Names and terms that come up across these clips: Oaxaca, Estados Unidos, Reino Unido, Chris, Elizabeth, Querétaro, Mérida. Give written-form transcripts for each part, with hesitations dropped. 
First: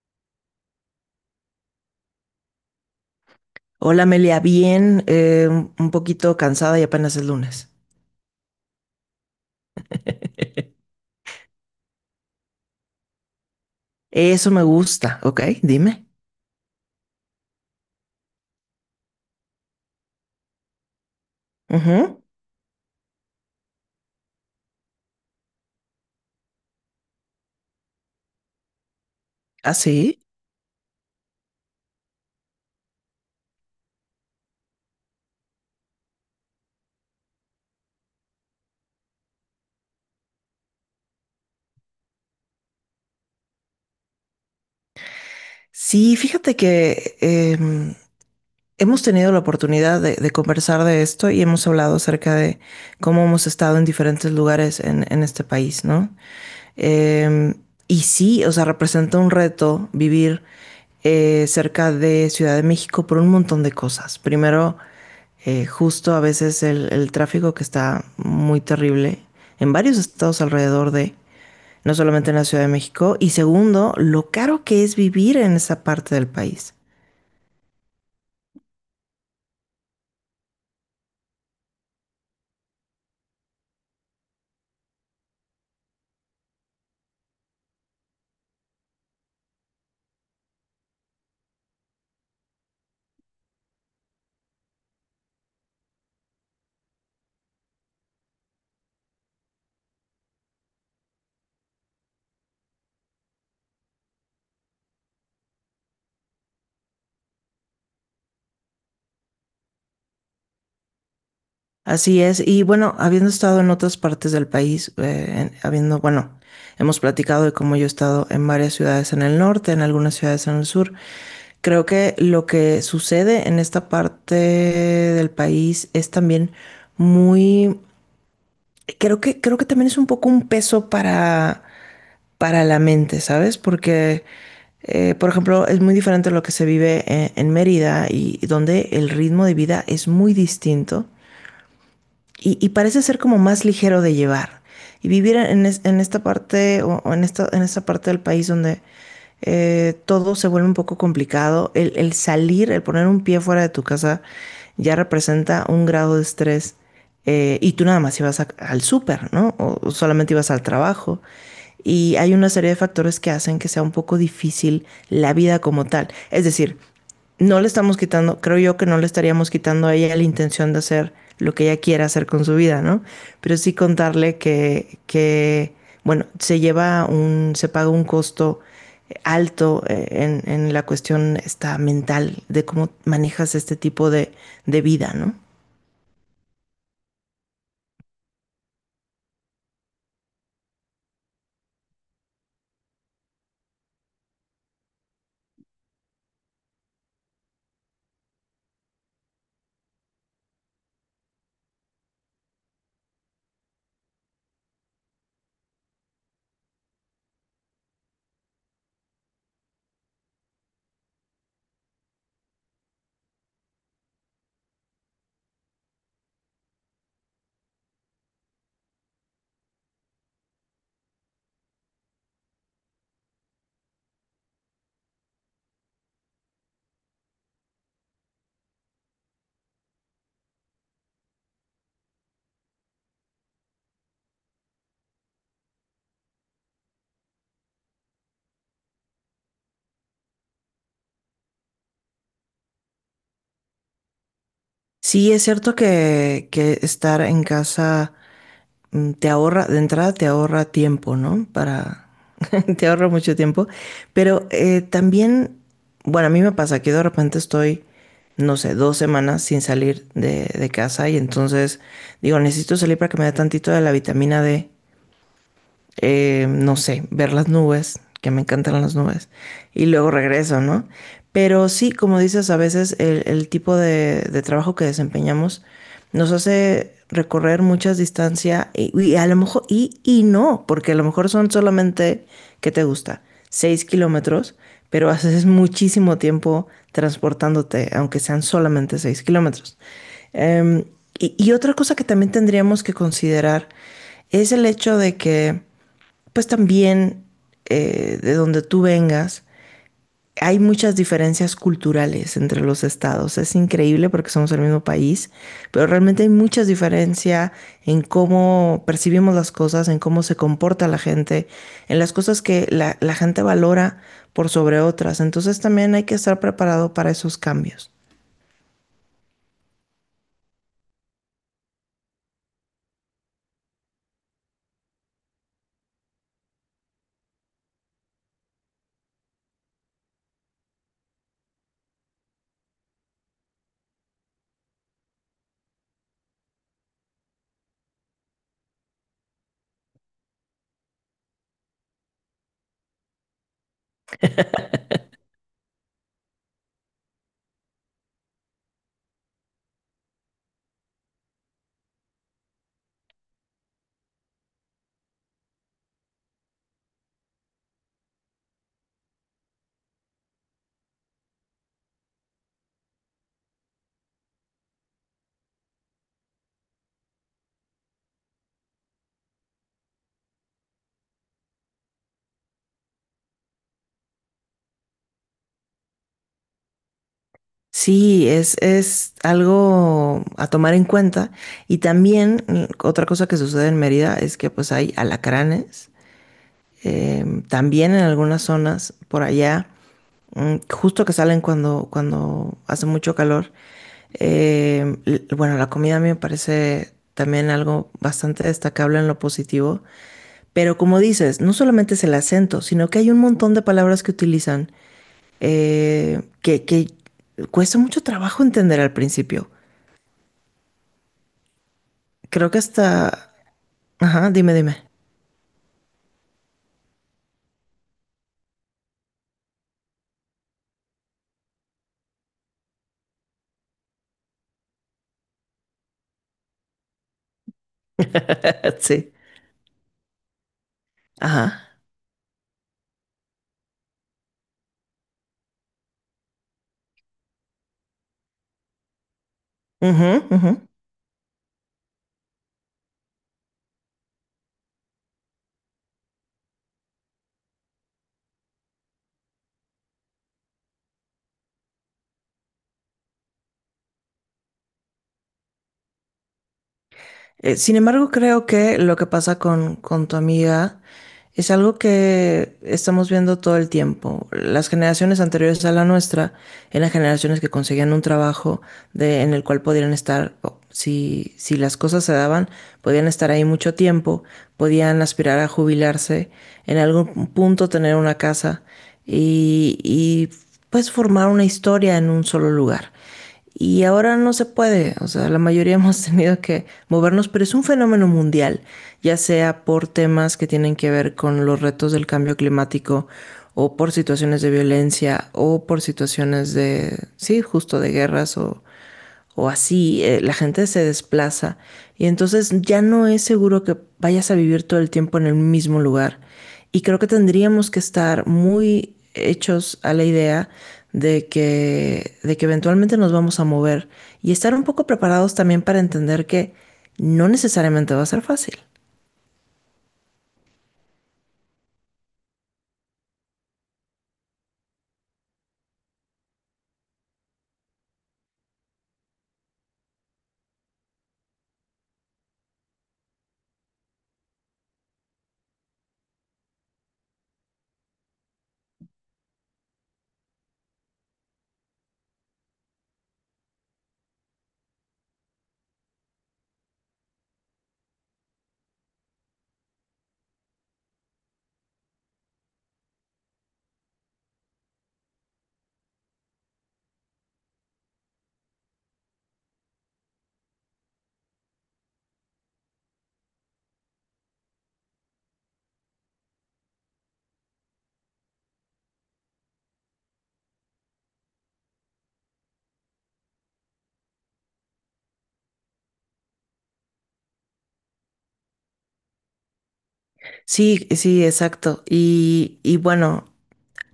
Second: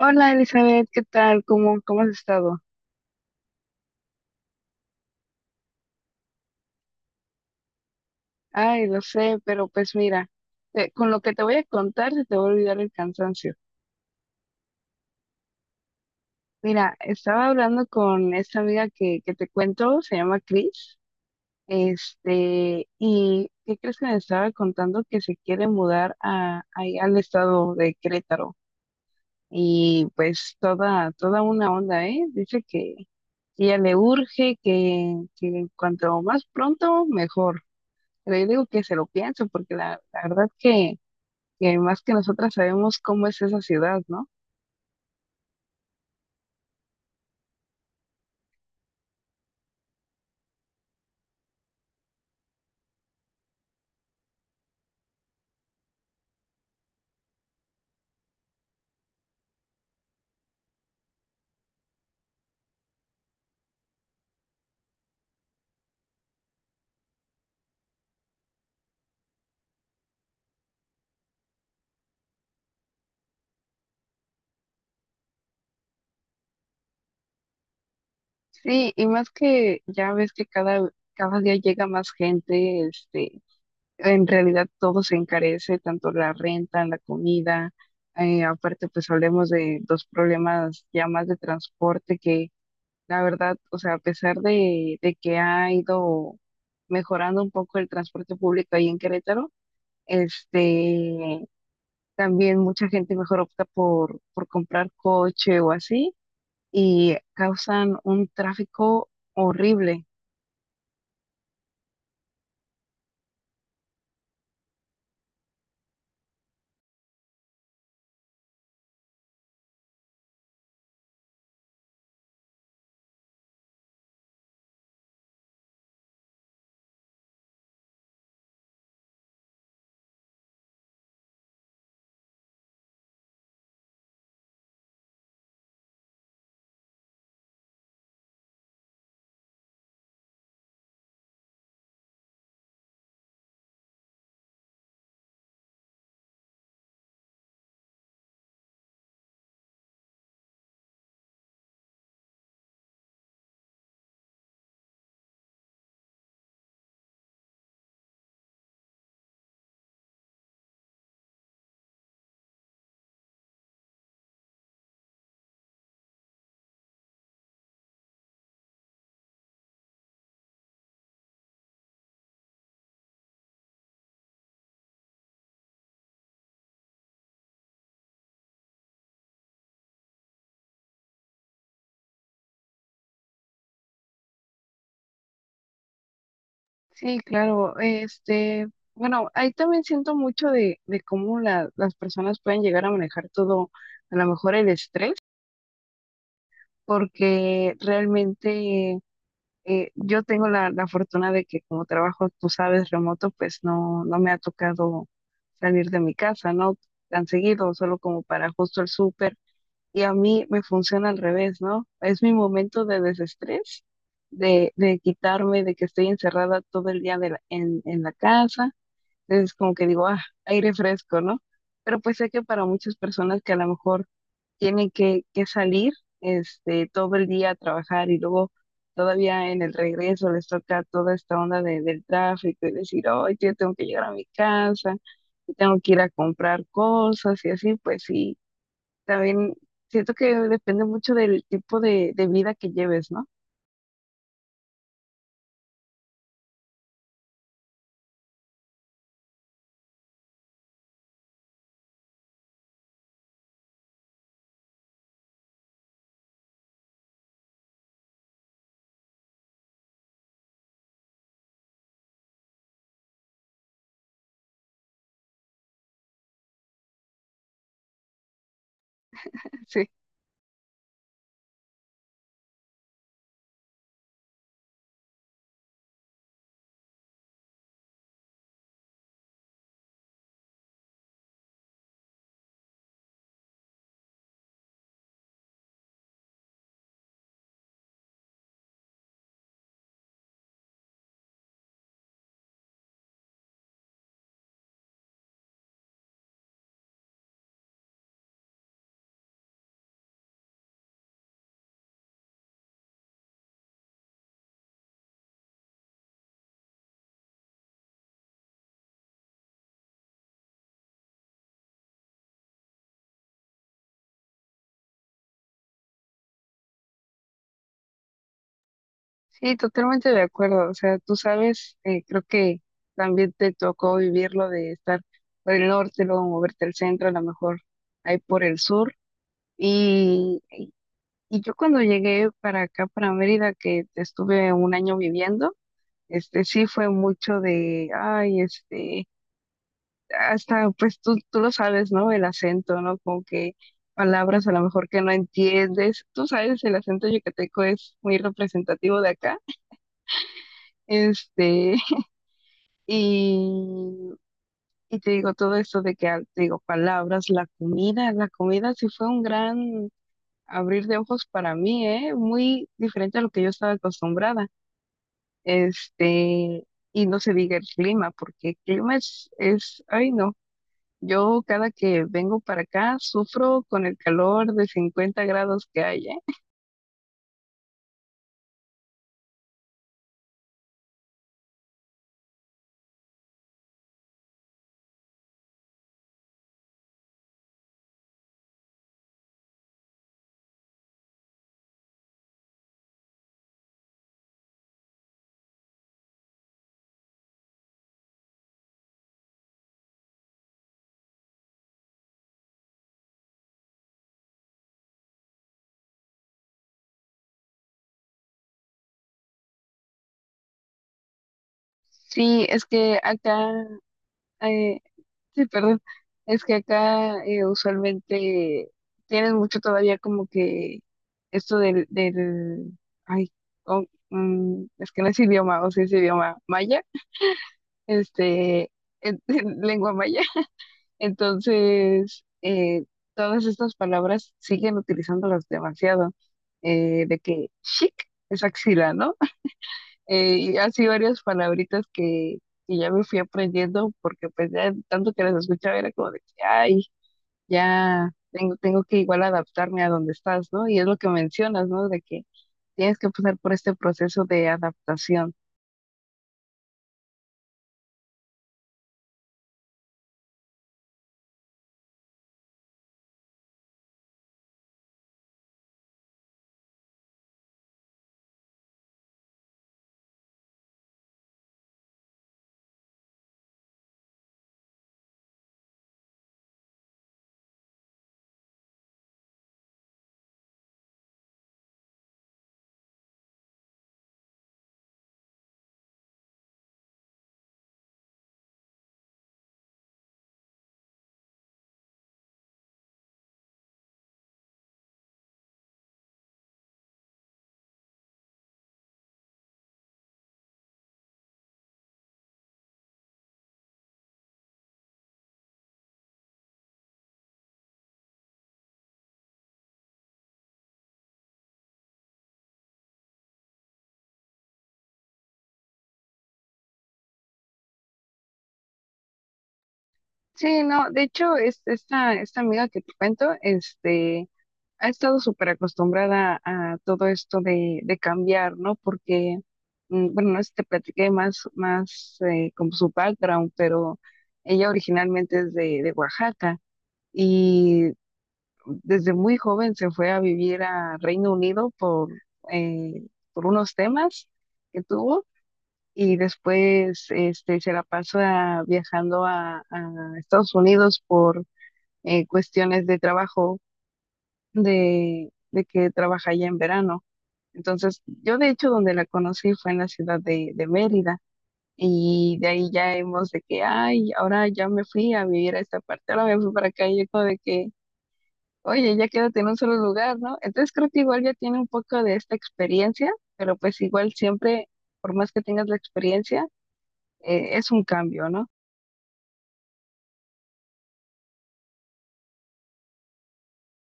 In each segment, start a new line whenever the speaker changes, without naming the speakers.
Hola Elizabeth, ¿qué tal? ¿Cómo has estado?
Hola Amelia, bien, un poquito cansada y apenas es lunes.
Ay, lo sé, pero pues mira, con lo que te voy a contar se te va a olvidar el cansancio.
Eso me gusta, ok, dime.
Mira, estaba hablando con esta amiga que te cuento, se llama Chris,
Ujú.
y ¿qué crees que me estaba contando? Que se quiere mudar ahí al estado de Querétaro.
¿Ah,
Y
sí?
pues toda una onda, ¿eh? Dice que ella le urge, que cuanto más pronto, mejor. Pero yo digo que se lo piensen, porque la verdad que más que nosotras sabemos cómo es esa ciudad, ¿no?
Sí, fíjate que hemos tenido la oportunidad de conversar de esto y hemos hablado acerca de cómo hemos estado en diferentes lugares en este país, ¿no? Em, y sí, o sea, representa un reto vivir cerca de Ciudad de México por un montón de cosas. Primero, justo a veces el tráfico que está muy terrible en varios estados alrededor de, no solamente en la Ciudad de México, y segundo, lo caro que es vivir en esa parte del país.
Sí, y más que ya ves que cada día llega más gente, en realidad todo se encarece, tanto la renta, la comida, aparte pues hablemos de dos problemas ya más de transporte que la verdad, o sea, a pesar de que ha ido mejorando un poco el transporte público ahí en Querétaro, este, también mucha gente mejor opta por comprar coche o así y causan un tráfico horrible.
Así es, y bueno, habiendo estado en otras partes del país, habiendo, bueno, hemos platicado de cómo yo he estado en varias ciudades en el norte, en algunas ciudades en el sur, creo que lo que sucede en esta parte del país es también muy. Creo que también es un poco un peso para la mente, ¿sabes? Porque, por ejemplo, es muy diferente lo que se vive en Mérida y donde el ritmo de vida es muy distinto y parece ser como más ligero de llevar. Y vivir en esta parte o en esta parte del país donde todo se vuelve un poco complicado, el salir, el poner un pie fuera de tu casa ya representa un grado de estrés. Y tú nada más ibas al súper, ¿no? O solamente ibas al trabajo. Y hay una serie de factores que hacen que sea un poco difícil la vida como tal. Es decir, no le estamos quitando, creo yo que no le estaríamos quitando a ella la intención de hacer lo que ella quiera hacer con su vida, ¿no? Pero sí contarle que bueno, se paga un costo alto en la cuestión esta mental de cómo manejas este tipo de vida, ¿no?
Sí, claro, este, bueno, ahí también siento mucho de cómo las personas pueden llegar a manejar todo, a lo mejor el estrés, porque realmente yo tengo la fortuna de que como trabajo, tú sabes, remoto, pues no, no me ha tocado salir de mi casa, ¿no? Tan seguido, solo como para justo el súper. Y a mí me funciona al revés, ¿no? Es mi momento de desestrés, de quitarme, de que estoy encerrada todo el día en la casa. Entonces, como que digo, ah, aire fresco, ¿no? Pero pues sé que para muchas personas que a lo mejor tienen que salir, este, todo el día a trabajar y luego todavía en el regreso les toca toda esta onda del tráfico y decir, oh, yo tengo que llegar a mi casa y tengo que ir a comprar cosas y así, pues sí también siento que depende mucho del tipo de vida que lleves, ¿no?
Sí, es cierto que estar en casa te ahorra, de entrada te ahorra tiempo, ¿no? Te ahorra mucho tiempo, pero también, bueno, a mí me pasa que de repente estoy, no sé, 2 semanas sin salir de casa y entonces digo, necesito salir para que me dé tantito de la vitamina D no sé, ver las nubes, que me encantan las nubes, y
Sí,
luego regreso, ¿no? Pero sí, como dices, a veces el tipo de trabajo que desempeñamos nos hace recorrer muchas distancias y a lo mejor, y no, porque a lo mejor son solamente, ¿qué te gusta? 6 km, pero haces muchísimo tiempo transportándote, aunque sean solamente 6 km. Em, y otra cosa que también tendríamos que considerar es el hecho de que pues también de donde tú vengas, hay muchas diferencias culturales entre los estados. Es increíble porque somos el mismo país, pero realmente hay muchas diferencia en cómo percibimos las cosas, en cómo se comporta la gente, en las cosas que la gente valora por sobre otras. Entonces también hay que estar preparado para esos cambios.
sí, totalmente de acuerdo. O sea, tú sabes, creo que también te tocó vivirlo de estar por el norte, luego moverte al centro, a lo mejor ahí por el sur. Y, y yo cuando llegué para acá, para Mérida, que estuve un año viviendo, este sí fue mucho de, ay, este hasta pues tú lo sabes, ¿no? El acento, ¿no? Como que palabras a lo mejor que no entiendes. Tú sabes, el acento yucateco es muy representativo de acá. Este, y, y te digo todo esto de que, ah, te digo, palabras, la comida sí fue un gran abrir de ojos para mí, ¿eh? Muy diferente a lo que yo estaba acostumbrada. Este, y no se diga el clima, porque el clima es, ay, no. Yo cada que vengo para acá sufro con el calor de 50 grados que hay, ¿eh?
Sí, es algo a tomar en cuenta. Y también otra cosa que sucede en Mérida es que pues hay alacranes también en algunas zonas por allá, justo que salen cuando hace mucho calor. Bueno, la comida a mí me parece también algo bastante destacable en lo positivo, pero como dices, no solamente es el acento, sino que hay un montón de palabras que utilizan que cuesta mucho trabajo entender al principio.
Sí,
Creo que
es que
hasta.
acá,
Ajá, dime,
eh,
dime.
sí, perdón, es que acá usualmente tienes mucho todavía como que esto del, ay, oh, mm, es que no es idioma, o si es idioma maya, este,
Sí.
lengua maya.
Ajá.
Entonces, todas estas palabras siguen utilizándolas demasiado, de que chic es axila, ¿no?
Ujú, ujú.
Y así varias palabritas que ya me fui aprendiendo porque pues ya tanto que las escuchaba era como de que, ay, ya tengo que igual adaptarme a donde estás, ¿no? Y es lo que mencionas, ¿no? De que tienes que pasar por este proceso de adaptación.
Sin embargo, creo que lo que pasa con tu amiga es algo que estamos viendo todo el tiempo. Las generaciones anteriores a la nuestra eran generaciones que conseguían un trabajo en el cual podían estar, o, si las cosas se daban, podían estar ahí mucho tiempo, podían aspirar a jubilarse en algún punto tener una casa y pues formar una historia en un solo lugar. Y ahora no se puede, o sea, la mayoría hemos tenido que movernos, pero es un fenómeno mundial, ya sea por temas que tienen que ver con los retos del cambio climático o por situaciones de violencia o por situaciones de, sí, justo de guerras o así, la gente se desplaza y entonces ya no es seguro que vayas a vivir todo el tiempo en el mismo lugar. Y creo que tendríamos que estar muy hechos a la idea de que eventualmente nos vamos a mover y estar un poco preparados también para entender que no necesariamente va a ser fácil.
Sí, no, de hecho, esta amiga que te cuento, este, ha estado súper acostumbrada a todo esto de cambiar, ¿no? Porque, mm, bueno, no sé si te platiqué más como su background, pero ella originalmente es de Oaxaca y desde muy joven se fue a vivir a Reino Unido eh, por unos temas que tuvo y después este, se la pasó viajando a Estados Unidos por cuestiones de trabajo de que trabaja allá en verano. Entonces, yo de hecho donde la conocí fue en la ciudad de Mérida y de ahí ya hemos de que, ay, ahora ya me fui a vivir a esta parte, ahora me fui para acá y yo como de que, oye, ya quédate en un solo lugar, ¿no? Entonces creo que igual ya tiene un poco de esta experiencia, pero pues igual siempre, por más que tengas la experiencia, es un cambio, ¿no?
Sí, sí, exacto. Y bueno,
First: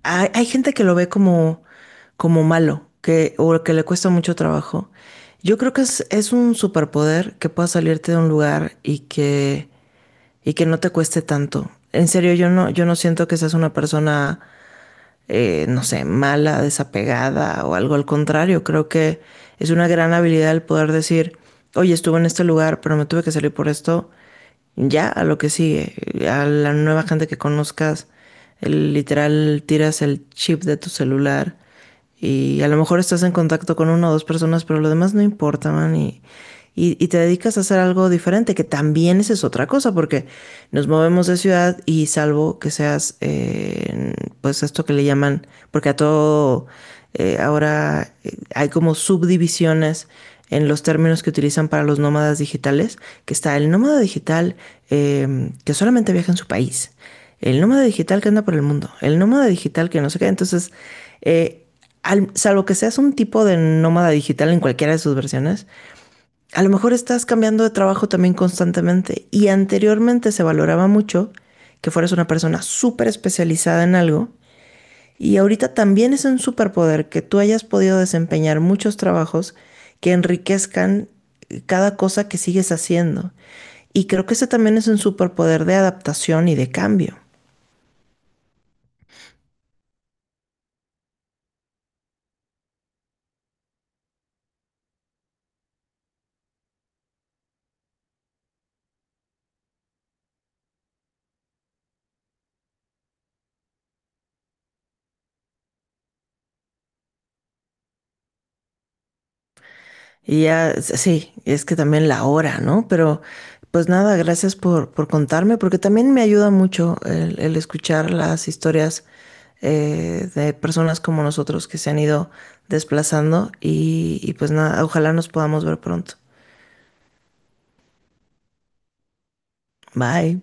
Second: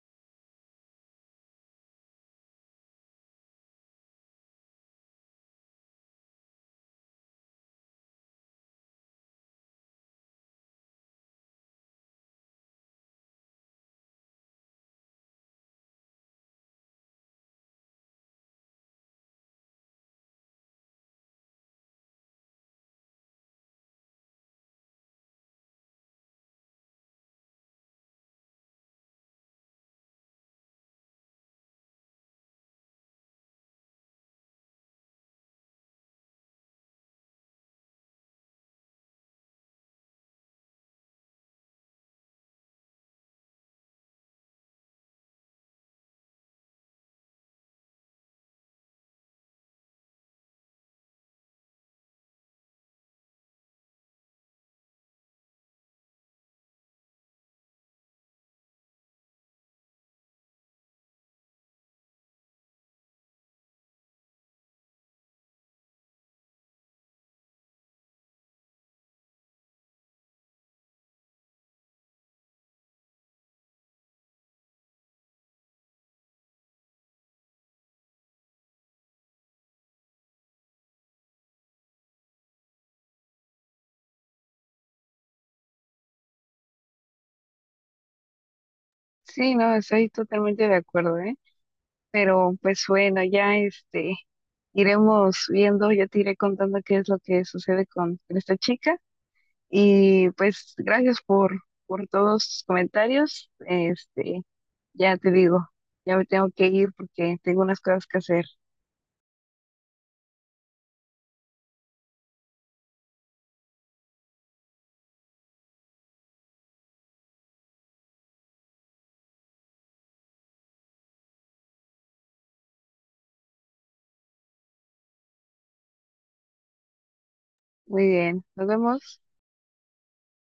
hay gente que lo ve como malo, que, o que le cuesta mucho trabajo. Yo creo que es un superpoder que pueda salirte de un lugar y que no te cueste tanto. En serio, yo no siento que seas una persona no sé, mala, desapegada o algo al contrario. Creo que es una gran habilidad el poder decir, oye, estuve en este lugar, pero me tuve que salir por esto. Ya, a lo que sigue, a la nueva gente que conozcas, literal tiras el chip de tu celular y a lo mejor estás en contacto con una o dos personas, pero lo demás no importa, man, y te dedicas a hacer algo diferente, que también esa es otra cosa, porque nos movemos de ciudad y salvo que seas, pues esto que le llaman, porque a todo, ahora hay como subdivisiones en los términos que utilizan para los nómadas digitales, que está el nómada digital que solamente viaja en su país el nómada digital que anda por el mundo, el nómada digital que no sé qué. Entonces, eh, salvo que seas un tipo de nómada digital en cualquiera de sus versiones, a lo mejor estás cambiando de trabajo también constantemente. Y anteriormente se valoraba mucho que fueras una persona súper especializada en algo. Y ahorita también es un superpoder que tú hayas podido desempeñar muchos trabajos que enriquezcan cada cosa que sigues haciendo. Y creo que ese también es un superpoder de adaptación y de cambio.
Sí, no, estoy totalmente de acuerdo, ¿eh? Pero pues bueno, ya este, iremos viendo, yo te iré contando qué es lo que sucede con esta chica. Y pues gracias por todos tus comentarios. Este, ya te digo, ya me tengo que ir porque tengo unas cosas que hacer.
Y ya, sí, es que también la hora, ¿no? Pero pues nada, gracias por contarme, porque también me ayuda mucho el escuchar las historias de personas como nosotros que se han ido desplazando y pues nada, ojalá nos podamos ver pronto.
Muy bien, nos vemos.
Bye.